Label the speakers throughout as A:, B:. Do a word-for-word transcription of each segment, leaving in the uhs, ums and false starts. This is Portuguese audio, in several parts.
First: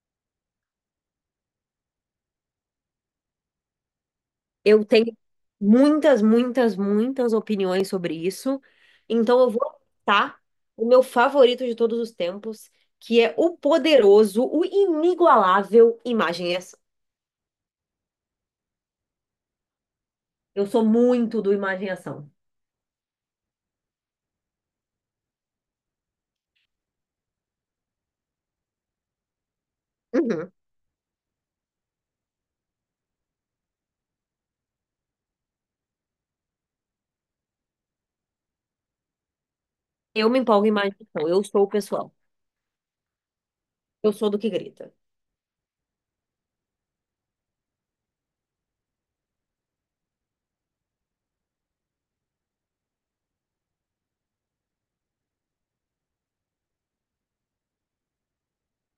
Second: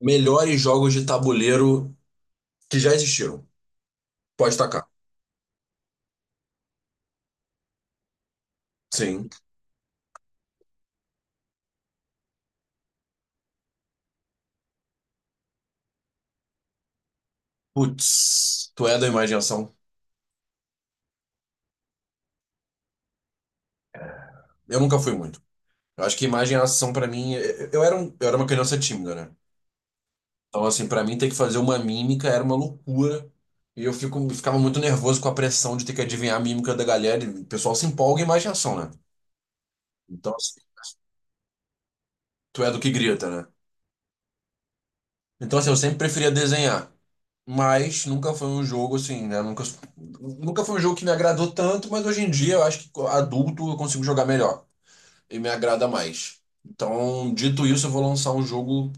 A: Melhores jogos de tabuleiro que já existiram. Pode
B: Eu
A: tacar.
B: tenho muitas, muitas, muitas opiniões sobre isso.
A: Sim.
B: Então eu vou citar o meu favorito de todos os tempos, que é o poderoso, o inigualável Imagem e Ação.
A: Putz, tu é da imaginação.
B: Eu sou muito do Imagem e Ação.
A: Eu nunca fui muito. Eu acho que imagem e ação pra mim, eu eu era um, eu era uma criança tímida, né?
B: Uhum.
A: Então assim, pra mim ter que fazer uma mímica era uma loucura. E eu fico, ficava muito nervoso com a pressão de ter que adivinhar a mímica da galera. E o pessoal se empolga em imagem e ação, né?
B: Eu
A: Então,
B: me
A: assim,
B: empolgo em Imagem e Ação. Eu sou o pessoal.
A: tu é do que grita, né?
B: Eu sou do que grita.
A: Então, assim, eu sempre preferia desenhar. Mas nunca foi um jogo assim, né? Nunca, nunca foi um jogo que me agradou tanto, mas hoje em dia eu acho que adulto eu consigo jogar melhor e me agrada mais. Então, dito isso, eu vou lançar um jogo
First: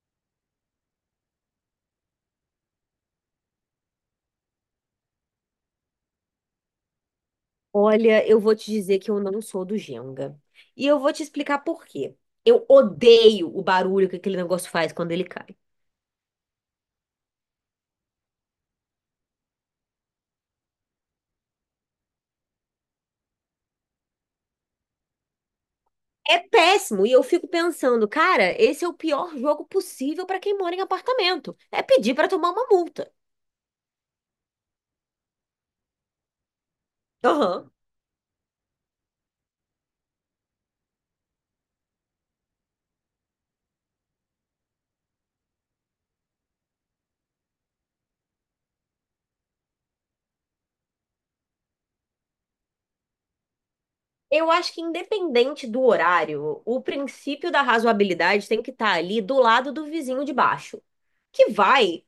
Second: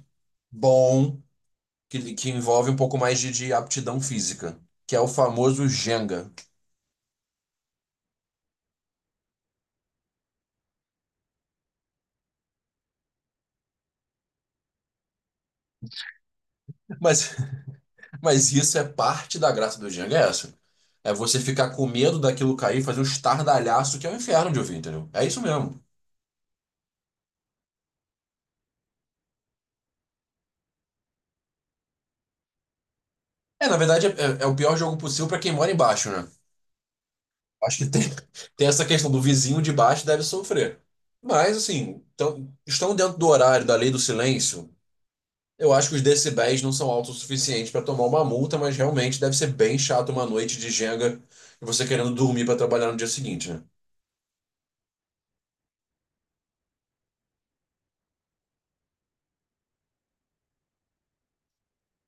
A: bom que, que envolve um pouco mais de, de aptidão física, que é o famoso Jenga.
B: Olha, eu vou te dizer que eu não sou do Jenga. E eu vou te explicar por quê. Eu odeio o barulho que aquele negócio faz quando ele cai.
A: Mas, mas isso é parte da graça do Jenga, é essa. É você ficar com medo daquilo cair, fazer um estardalhaço que é o inferno de ouvir, entendeu? É isso mesmo.
B: É péssimo. E eu fico pensando, cara, esse é o pior jogo possível para quem mora em apartamento. É pedir para tomar uma multa.
A: É, na verdade, é, é- é o pior jogo possível para quem mora embaixo, né?
B: Aham.
A: Acho que tem, tem essa questão do vizinho de baixo deve sofrer. Mas, assim, tão- estão dentro do horário da lei do silêncio. Eu acho que os decibéis não são altos o suficiente para tomar uma multa, mas realmente deve ser bem chato uma noite de Jenga e você querendo dormir para trabalhar no dia seguinte, né?
B: Eu acho que, independente do horário, o princípio da razoabilidade tem que estar ali do lado do vizinho de baixo, que vai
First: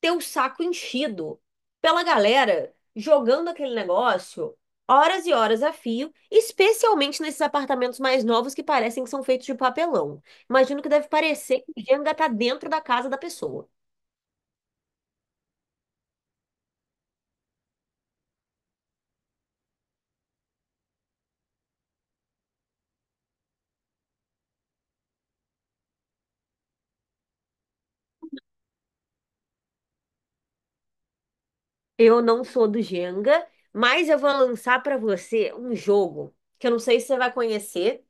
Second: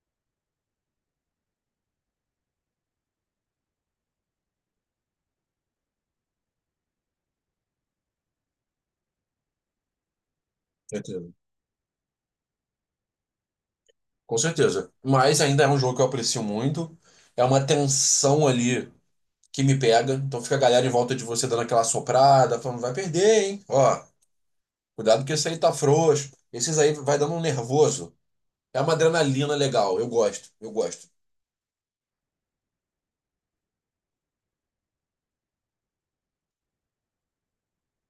B: ter o saco enchido pela galera jogando aquele negócio horas e horas a fio, especialmente nesses apartamentos mais novos que parecem que são feitos de papelão. Imagino que deve
A: Certeza.
B: parecer que o Jenga tá dentro da casa da pessoa.
A: Com certeza. Mas ainda é um jogo que eu aprecio muito. É uma tensão ali que me pega. Então fica a galera em volta de você dando aquela soprada, falando: vai perder, hein? Ó. Cuidado que esse aí tá frouxo. Esses aí vai dando um nervoso. É uma adrenalina legal. Eu gosto, eu gosto.
B: Eu não sou do Jenga, mas eu vou lançar pra você um jogo que eu não sei se você vai conhecer,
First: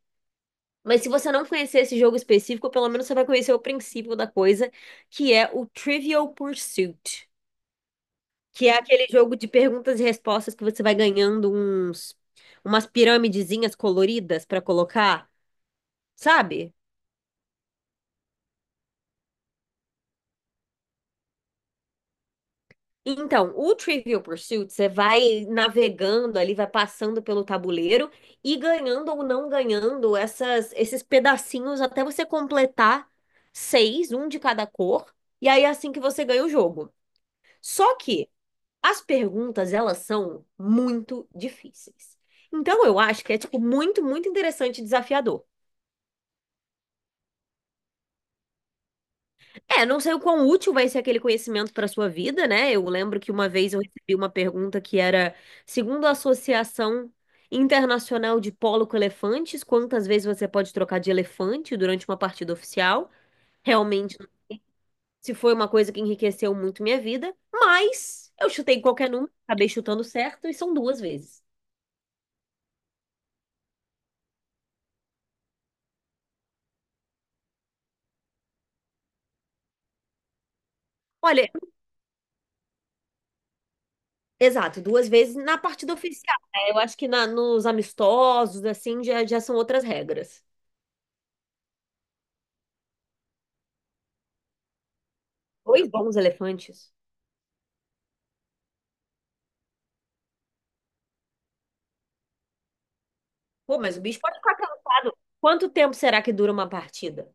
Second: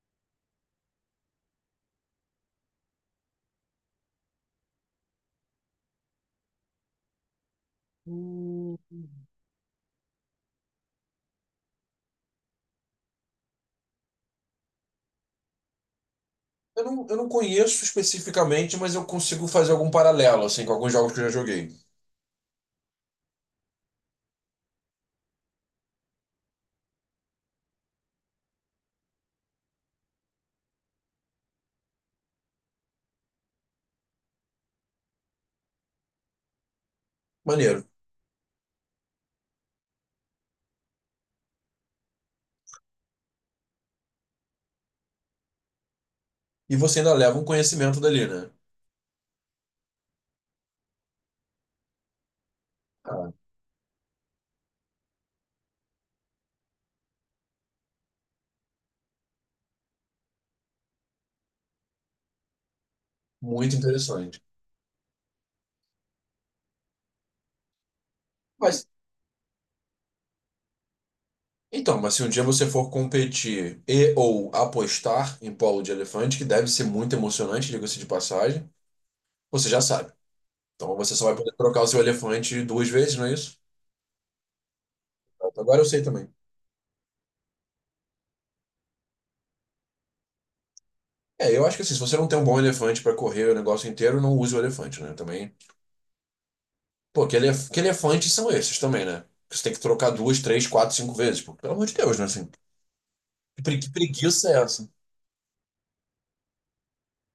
B: mas se você não conhecer esse jogo específico, pelo menos você vai conhecer o princípio da coisa, que é o Trivial Pursuit, que é aquele jogo de perguntas e respostas que você vai ganhando uns umas piramidezinhas coloridas pra colocar, sabe?
A: Eu não, eu não conheço especificamente, mas eu consigo fazer algum paralelo, assim, com alguns jogos que eu já joguei.
B: Então, o Trivial Pursuit, você vai navegando ali, vai passando pelo tabuleiro e ganhando ou não ganhando essas, esses pedacinhos até você completar seis, um de cada cor, e aí é assim que você ganha o jogo.
A: Maneiro.
B: Só que as perguntas, elas são muito difíceis. Então, eu acho que é, tipo, muito, muito interessante e desafiador.
A: E você ainda leva um conhecimento dali, né?
B: É, não sei o quão útil vai ser aquele conhecimento para sua vida, né? Eu lembro
A: Ah,
B: que uma vez eu recebi uma pergunta que era, segundo a Associação Internacional de Polo com Elefantes, quantas vezes você pode trocar de elefante durante uma partida oficial?
A: muito
B: Realmente,
A: interessante.
B: se foi uma coisa que enriqueceu muito minha vida, mas eu chutei
A: Mas,
B: qualquer número, acabei chutando certo e são duas vezes.
A: então, mas se um dia você for competir e ou apostar em polo de elefante, que deve ser muito emocionante, diga-se de passagem, você já sabe. Então você só vai
B: Olha,
A: poder trocar o seu elefante duas vezes, não é isso?
B: exato, duas vezes na
A: Agora eu
B: partida
A: sei também.
B: oficial, né? Eu acho que na- nos amistosos, assim, já, já são outras regras.
A: É, eu acho que assim, se você não tem um bom elefante pra correr o negócio inteiro, não use o elefante, né? Também.
B: Dois bons elefantes.
A: Pô, que, elef... que elefantes são esses também, né? Que você tem que trocar duas, três, quatro, cinco vezes. Pô, pelo amor de Deus, né? Assim, que pre-
B: Pô,
A: que
B: mas o bicho pode
A: preguiça
B: ficar
A: é essa?
B: cansado. Quanto tempo será que dura uma partida?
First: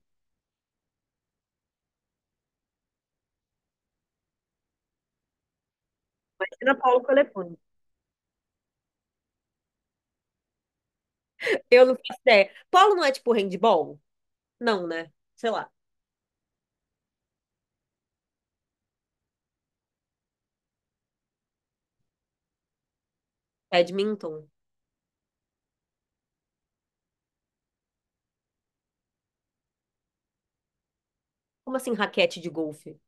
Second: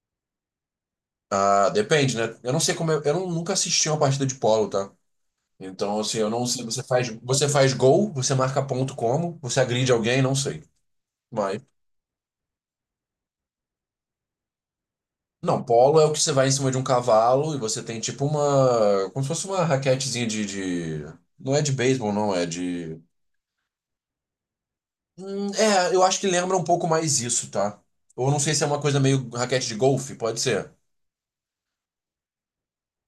A: Ah, depende, né? Eu não sei como. Eu, eu não- nunca assisti uma partida de polo, tá? Então, assim, eu não sei.
B: Imagina
A: Você
B: Paulo
A: faz, você
B: Colepone.
A: faz gol, você marca ponto como, você agride alguém, não sei. Mas.
B: Eu não faço ideia. Polo não é tipo handball? Não, né? Sei
A: Não,
B: lá.
A: polo é o que você vai em cima de um cavalo e você tem tipo uma. Como se fosse uma raquetezinha de... de- Não é de beisebol, não, é de.
B: Badminton?
A: Hum, É, eu acho que lembra um pouco mais isso, tá? Ou não sei se é uma coisa meio raquete de golfe, pode ser.
B: Como assim raquete de golfe?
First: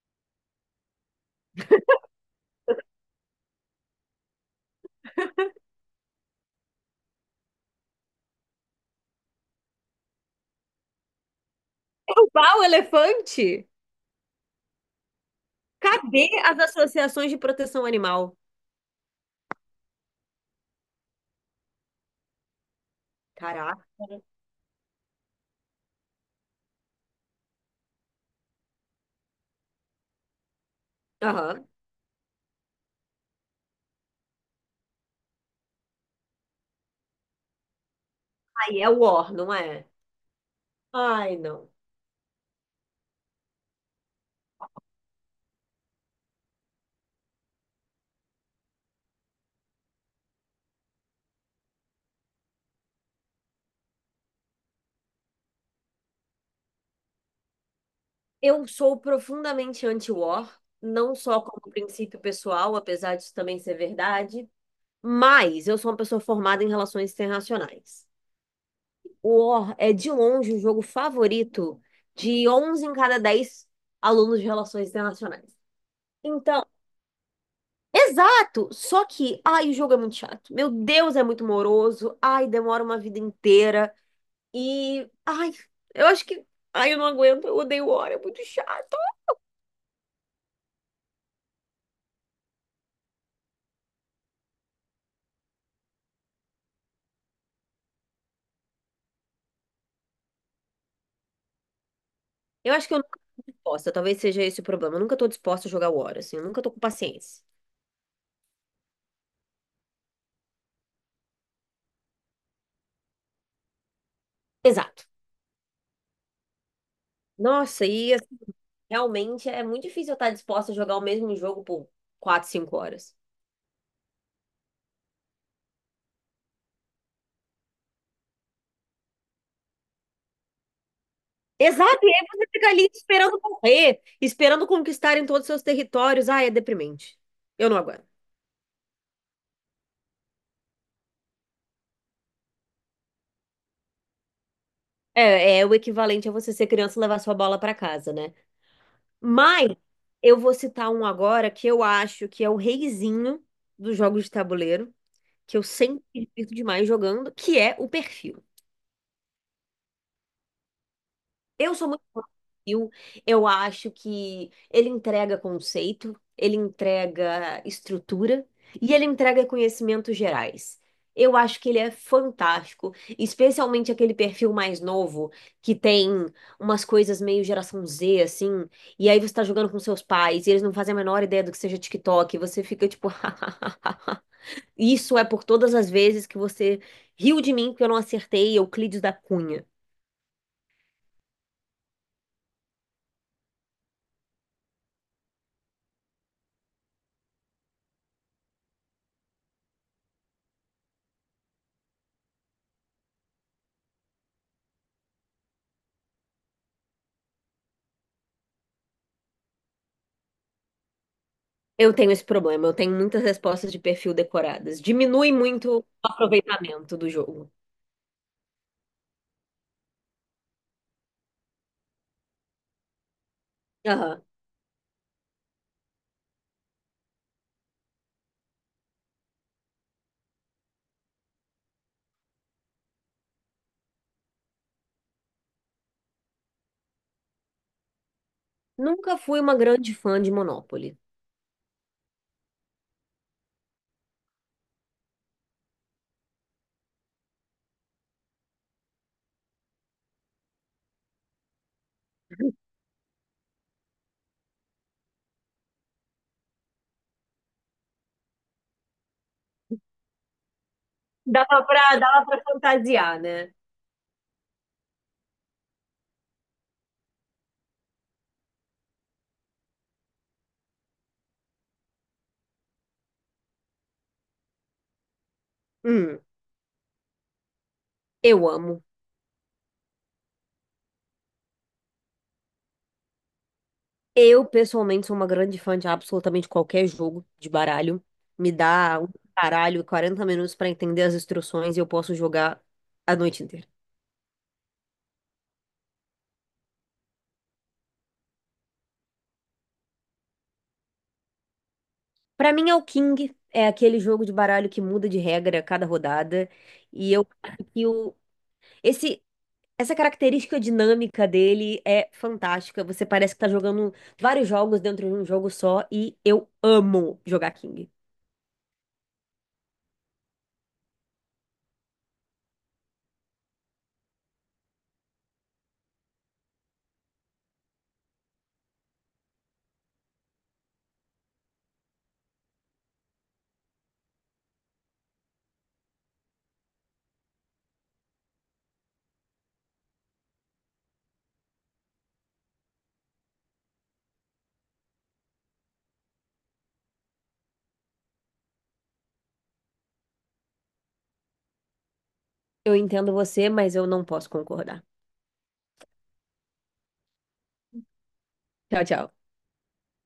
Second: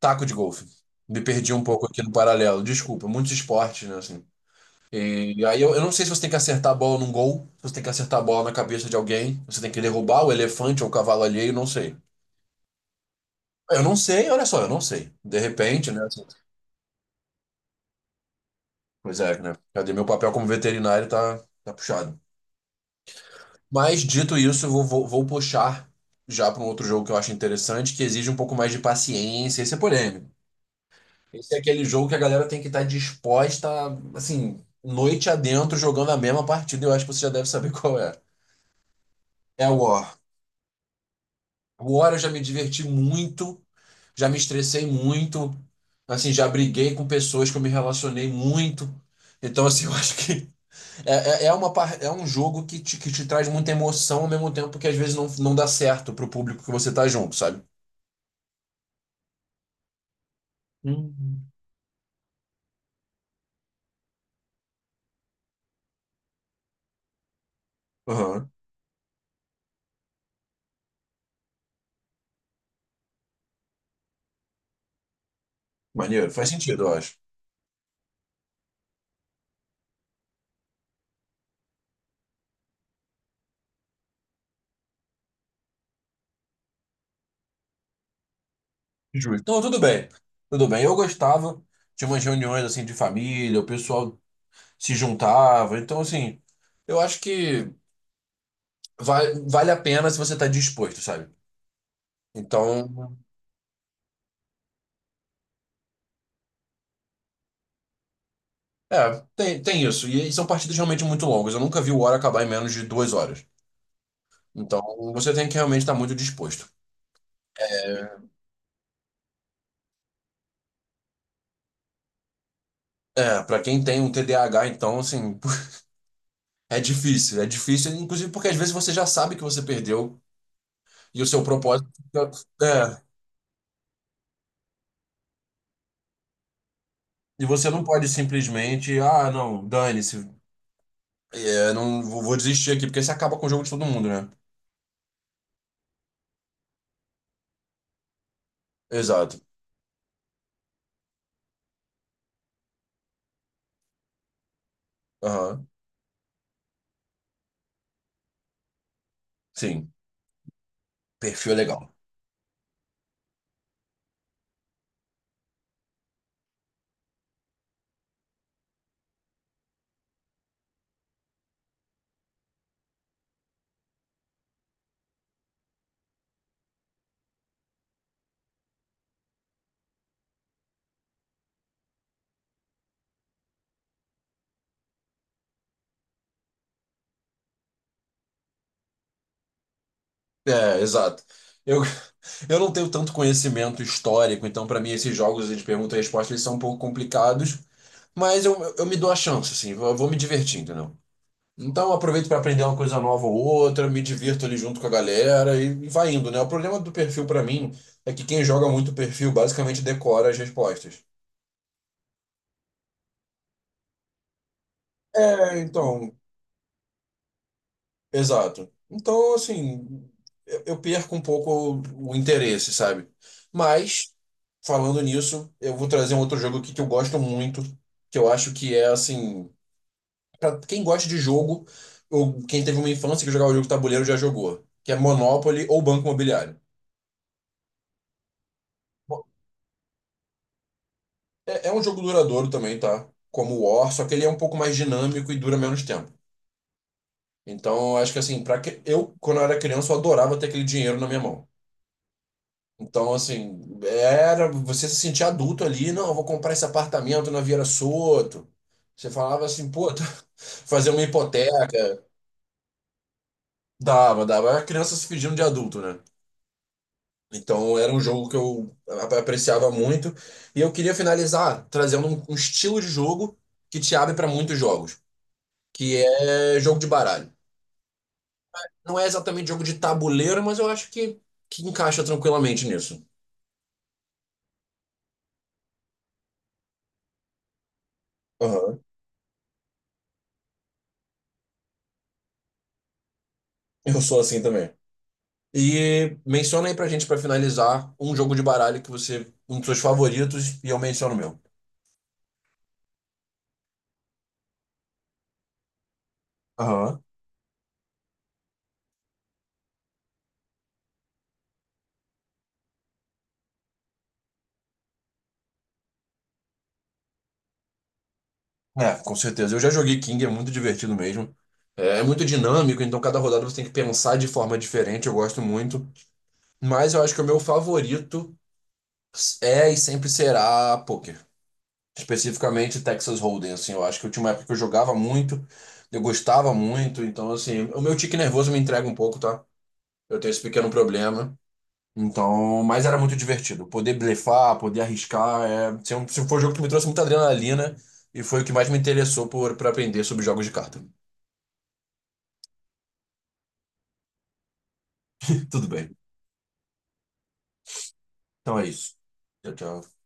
A: Taco de golfe. Me perdi um pouco aqui no paralelo. Desculpa, muitos esportes, né, assim. E aí eu, eu não sei se você tem que acertar a bola num gol, se você tem que acertar a bola na cabeça de alguém, você tem que derrubar o elefante ou o cavalo alheio, não sei.
B: Derrubar o elefante?
A: Eu não sei, olha só, eu não sei. De repente, né? Assim,
B: Cadê as associações de proteção animal?
A: pois é, né? Cadê meu papel como veterinário, tá, tá puxado.
B: Caraca.
A: Mas dito isso, eu vou, vou, vou puxar já para um outro jogo que eu acho interessante, que exige um pouco mais de paciência. Esse é polêmico. Esse é
B: Aham.
A: aquele jogo que a galera tem que estar disposta, assim, noite adentro, jogando a mesma partida. Eu acho que você já deve saber qual é.
B: Aí é war, não
A: É o
B: é?
A: War.
B: Ai, não.
A: O War eu já me diverti muito, já me estressei muito, assim, já briguei com pessoas que eu me relacionei muito. Então, assim, eu acho que É, é, é uma, par- é um jogo que te, que te traz muita emoção ao mesmo tempo que às vezes não, não dá certo pro público que você tá junto, sabe?
B: Eu sou profundamente anti-war, não só
A: Uhum.
B: como princípio pessoal, apesar disso também ser verdade, mas eu sou uma pessoa formada em relações internacionais.
A: Aham.
B: O War é de longe o jogo favorito de onze em cada dez alunos de Relações Internacionais.
A: Maneiro, faz
B: Então,
A: sentido, eu acho.
B: exato! Só que, ai, o jogo é muito chato. Meu Deus, é muito moroso. Ai, demora uma vida inteira. E, ai, eu acho que. Ai, eu não aguento, eu odeio War, é muito chato.
A: Justo. Então, tudo bem. Tudo bem. Eu gostava, tinha umas reuniões assim de família, o pessoal se juntava. Então, assim, eu acho que vale, vale a pena se você tá disposto, sabe?
B: Eu acho que eu
A: Então,
B: nunca tô disposta, talvez seja esse o problema. Eu nunca tô disposta a jogar War, assim, eu nunca tô com paciência.
A: é, tem, tem isso. E são partidas realmente muito longas. Eu nunca vi o War acabar em menos de duas horas. Então,
B: Exato.
A: você tem que realmente estar muito disposto.
B: Nossa, e assim, realmente é muito difícil eu estar disposta a jogar o mesmo jogo por quatro, cinco horas.
A: É, pra quem tem um T D A H, então, assim, é difícil. É difícil, inclusive porque às vezes você já sabe que você perdeu e o seu propósito
B: Exato, e aí
A: fica-
B: você fica ali
A: É,
B: esperando morrer, esperando conquistarem todos os seus territórios. Ah, é deprimente.
A: e você
B: Eu não
A: não
B: aguento.
A: pode simplesmente: ah, não, dane-se, é, não vou, vou desistir aqui, porque você acaba com o jogo de todo mundo, né?
B: É, é o equivalente a você ser criança e levar sua bola pra casa, né?
A: Exato.
B: Mas eu vou citar um agora que eu acho que é o reizinho dos jogos de tabuleiro, que eu
A: Aham,
B: sempre me divirto demais jogando, que é o perfil.
A: sim. Perfil é
B: Eu sou
A: legal.
B: muito fã do Brasil. Eu acho que ele entrega conceito, ele entrega estrutura e ele entrega conhecimentos gerais. Eu acho que ele é fantástico, especialmente aquele perfil mais novo que tem umas coisas meio geração zê, assim, e aí você tá jogando com seus pais e eles não fazem a menor ideia do que seja TikTok, e você fica tipo, isso é por todas as vezes que você riu de mim porque eu não acertei Euclides da Cunha.
A: É, exato. Eu, eu não tenho tanto conhecimento histórico, então para mim esses jogos de pergunta e resposta eles são um pouco complicados, mas eu, eu me dou a chance, assim, eu vou me divertindo. Então, eu aproveito para aprender uma coisa nova ou outra, me divirto ali junto com a galera e e vai indo, né? O problema do perfil para mim é que quem joga muito perfil basicamente decora as respostas.
B: Eu tenho esse problema, eu tenho muitas respostas de perfil decoradas. Diminui
A: É,
B: muito o
A: então,
B: aproveitamento do jogo.
A: exato. Então, assim, eu eu perco um pouco o, o interesse, sabe? Mas,
B: Aham.
A: falando nisso, eu vou trazer um outro jogo aqui que eu gosto muito, que eu acho que é, assim, para quem gosta de jogo, ou quem teve uma infância que jogava jogo de tabuleiro já jogou, que é Monopoly ou Banco Imobiliário.
B: Nunca fui uma grande fã de Monopoly.
A: É, é um jogo duradouro também, tá? Como o War, só que ele é um pouco mais dinâmico e dura menos tempo. Então, eu acho que assim, para que eu quando eu era criança, eu adorava ter aquele dinheiro na minha mão. Então, assim, era você se sentir adulto ali: não, eu vou comprar esse apartamento na Vieira Soto. Você falava assim, pô, fazer uma
B: Dava
A: hipoteca,
B: pra, dava pra fantasiar, né?
A: dava, dava. Era criança se fingindo de adulto, né? Então, era um jogo que eu ap- apreciava muito. E eu queria finalizar trazendo um, um, estilo de jogo que te abre para muitos jogos, que
B: Hum,
A: é jogo de baralho.
B: eu amo.
A: Não é exatamente jogo de tabuleiro, mas eu acho que, que encaixa tranquilamente nisso.
B: Eu, pessoalmente, sou uma grande fã de absolutamente qualquer jogo de baralho. Me
A: Aham.
B: dá um baralho e quarenta minutos pra entender as instruções e eu posso jogar a noite inteira.
A: Eu sou assim também. E menciona aí pra gente, pra finalizar, um jogo de baralho que você, um dos seus favoritos, e eu menciono o meu.
B: Pra mim, é o King. É aquele jogo de baralho que muda de regra a cada rodada.
A: Aham.
B: E eu acho que o, esse Essa característica dinâmica dele é fantástica. Você parece que tá jogando vários jogos dentro de um jogo só e eu amo jogar King.
A: É, com certeza. Eu já joguei King, é muito divertido mesmo. É, é muito dinâmico, então cada rodada você tem que pensar de forma diferente, eu gosto muito. Mas eu acho que o meu favorito é e sempre será poker, especificamente Texas Hold'em, assim, eu acho que eu tinha uma época que eu jogava muito, eu gostava muito, então assim, o meu tique nervoso me entrega um pouco, tá? Eu tenho esse pequeno problema. Então, mas era muito divertido. Poder blefar, poder arriscar, é, se é um- se foi um jogo que me trouxe muita adrenalina e foi o que mais me interessou por para aprender sobre jogos de carta.
B: Eu entendo você, mas eu não posso concordar.
A: Tudo bem. Então é
B: Tchau,
A: isso.
B: tchau.
A: Tchau, tchau.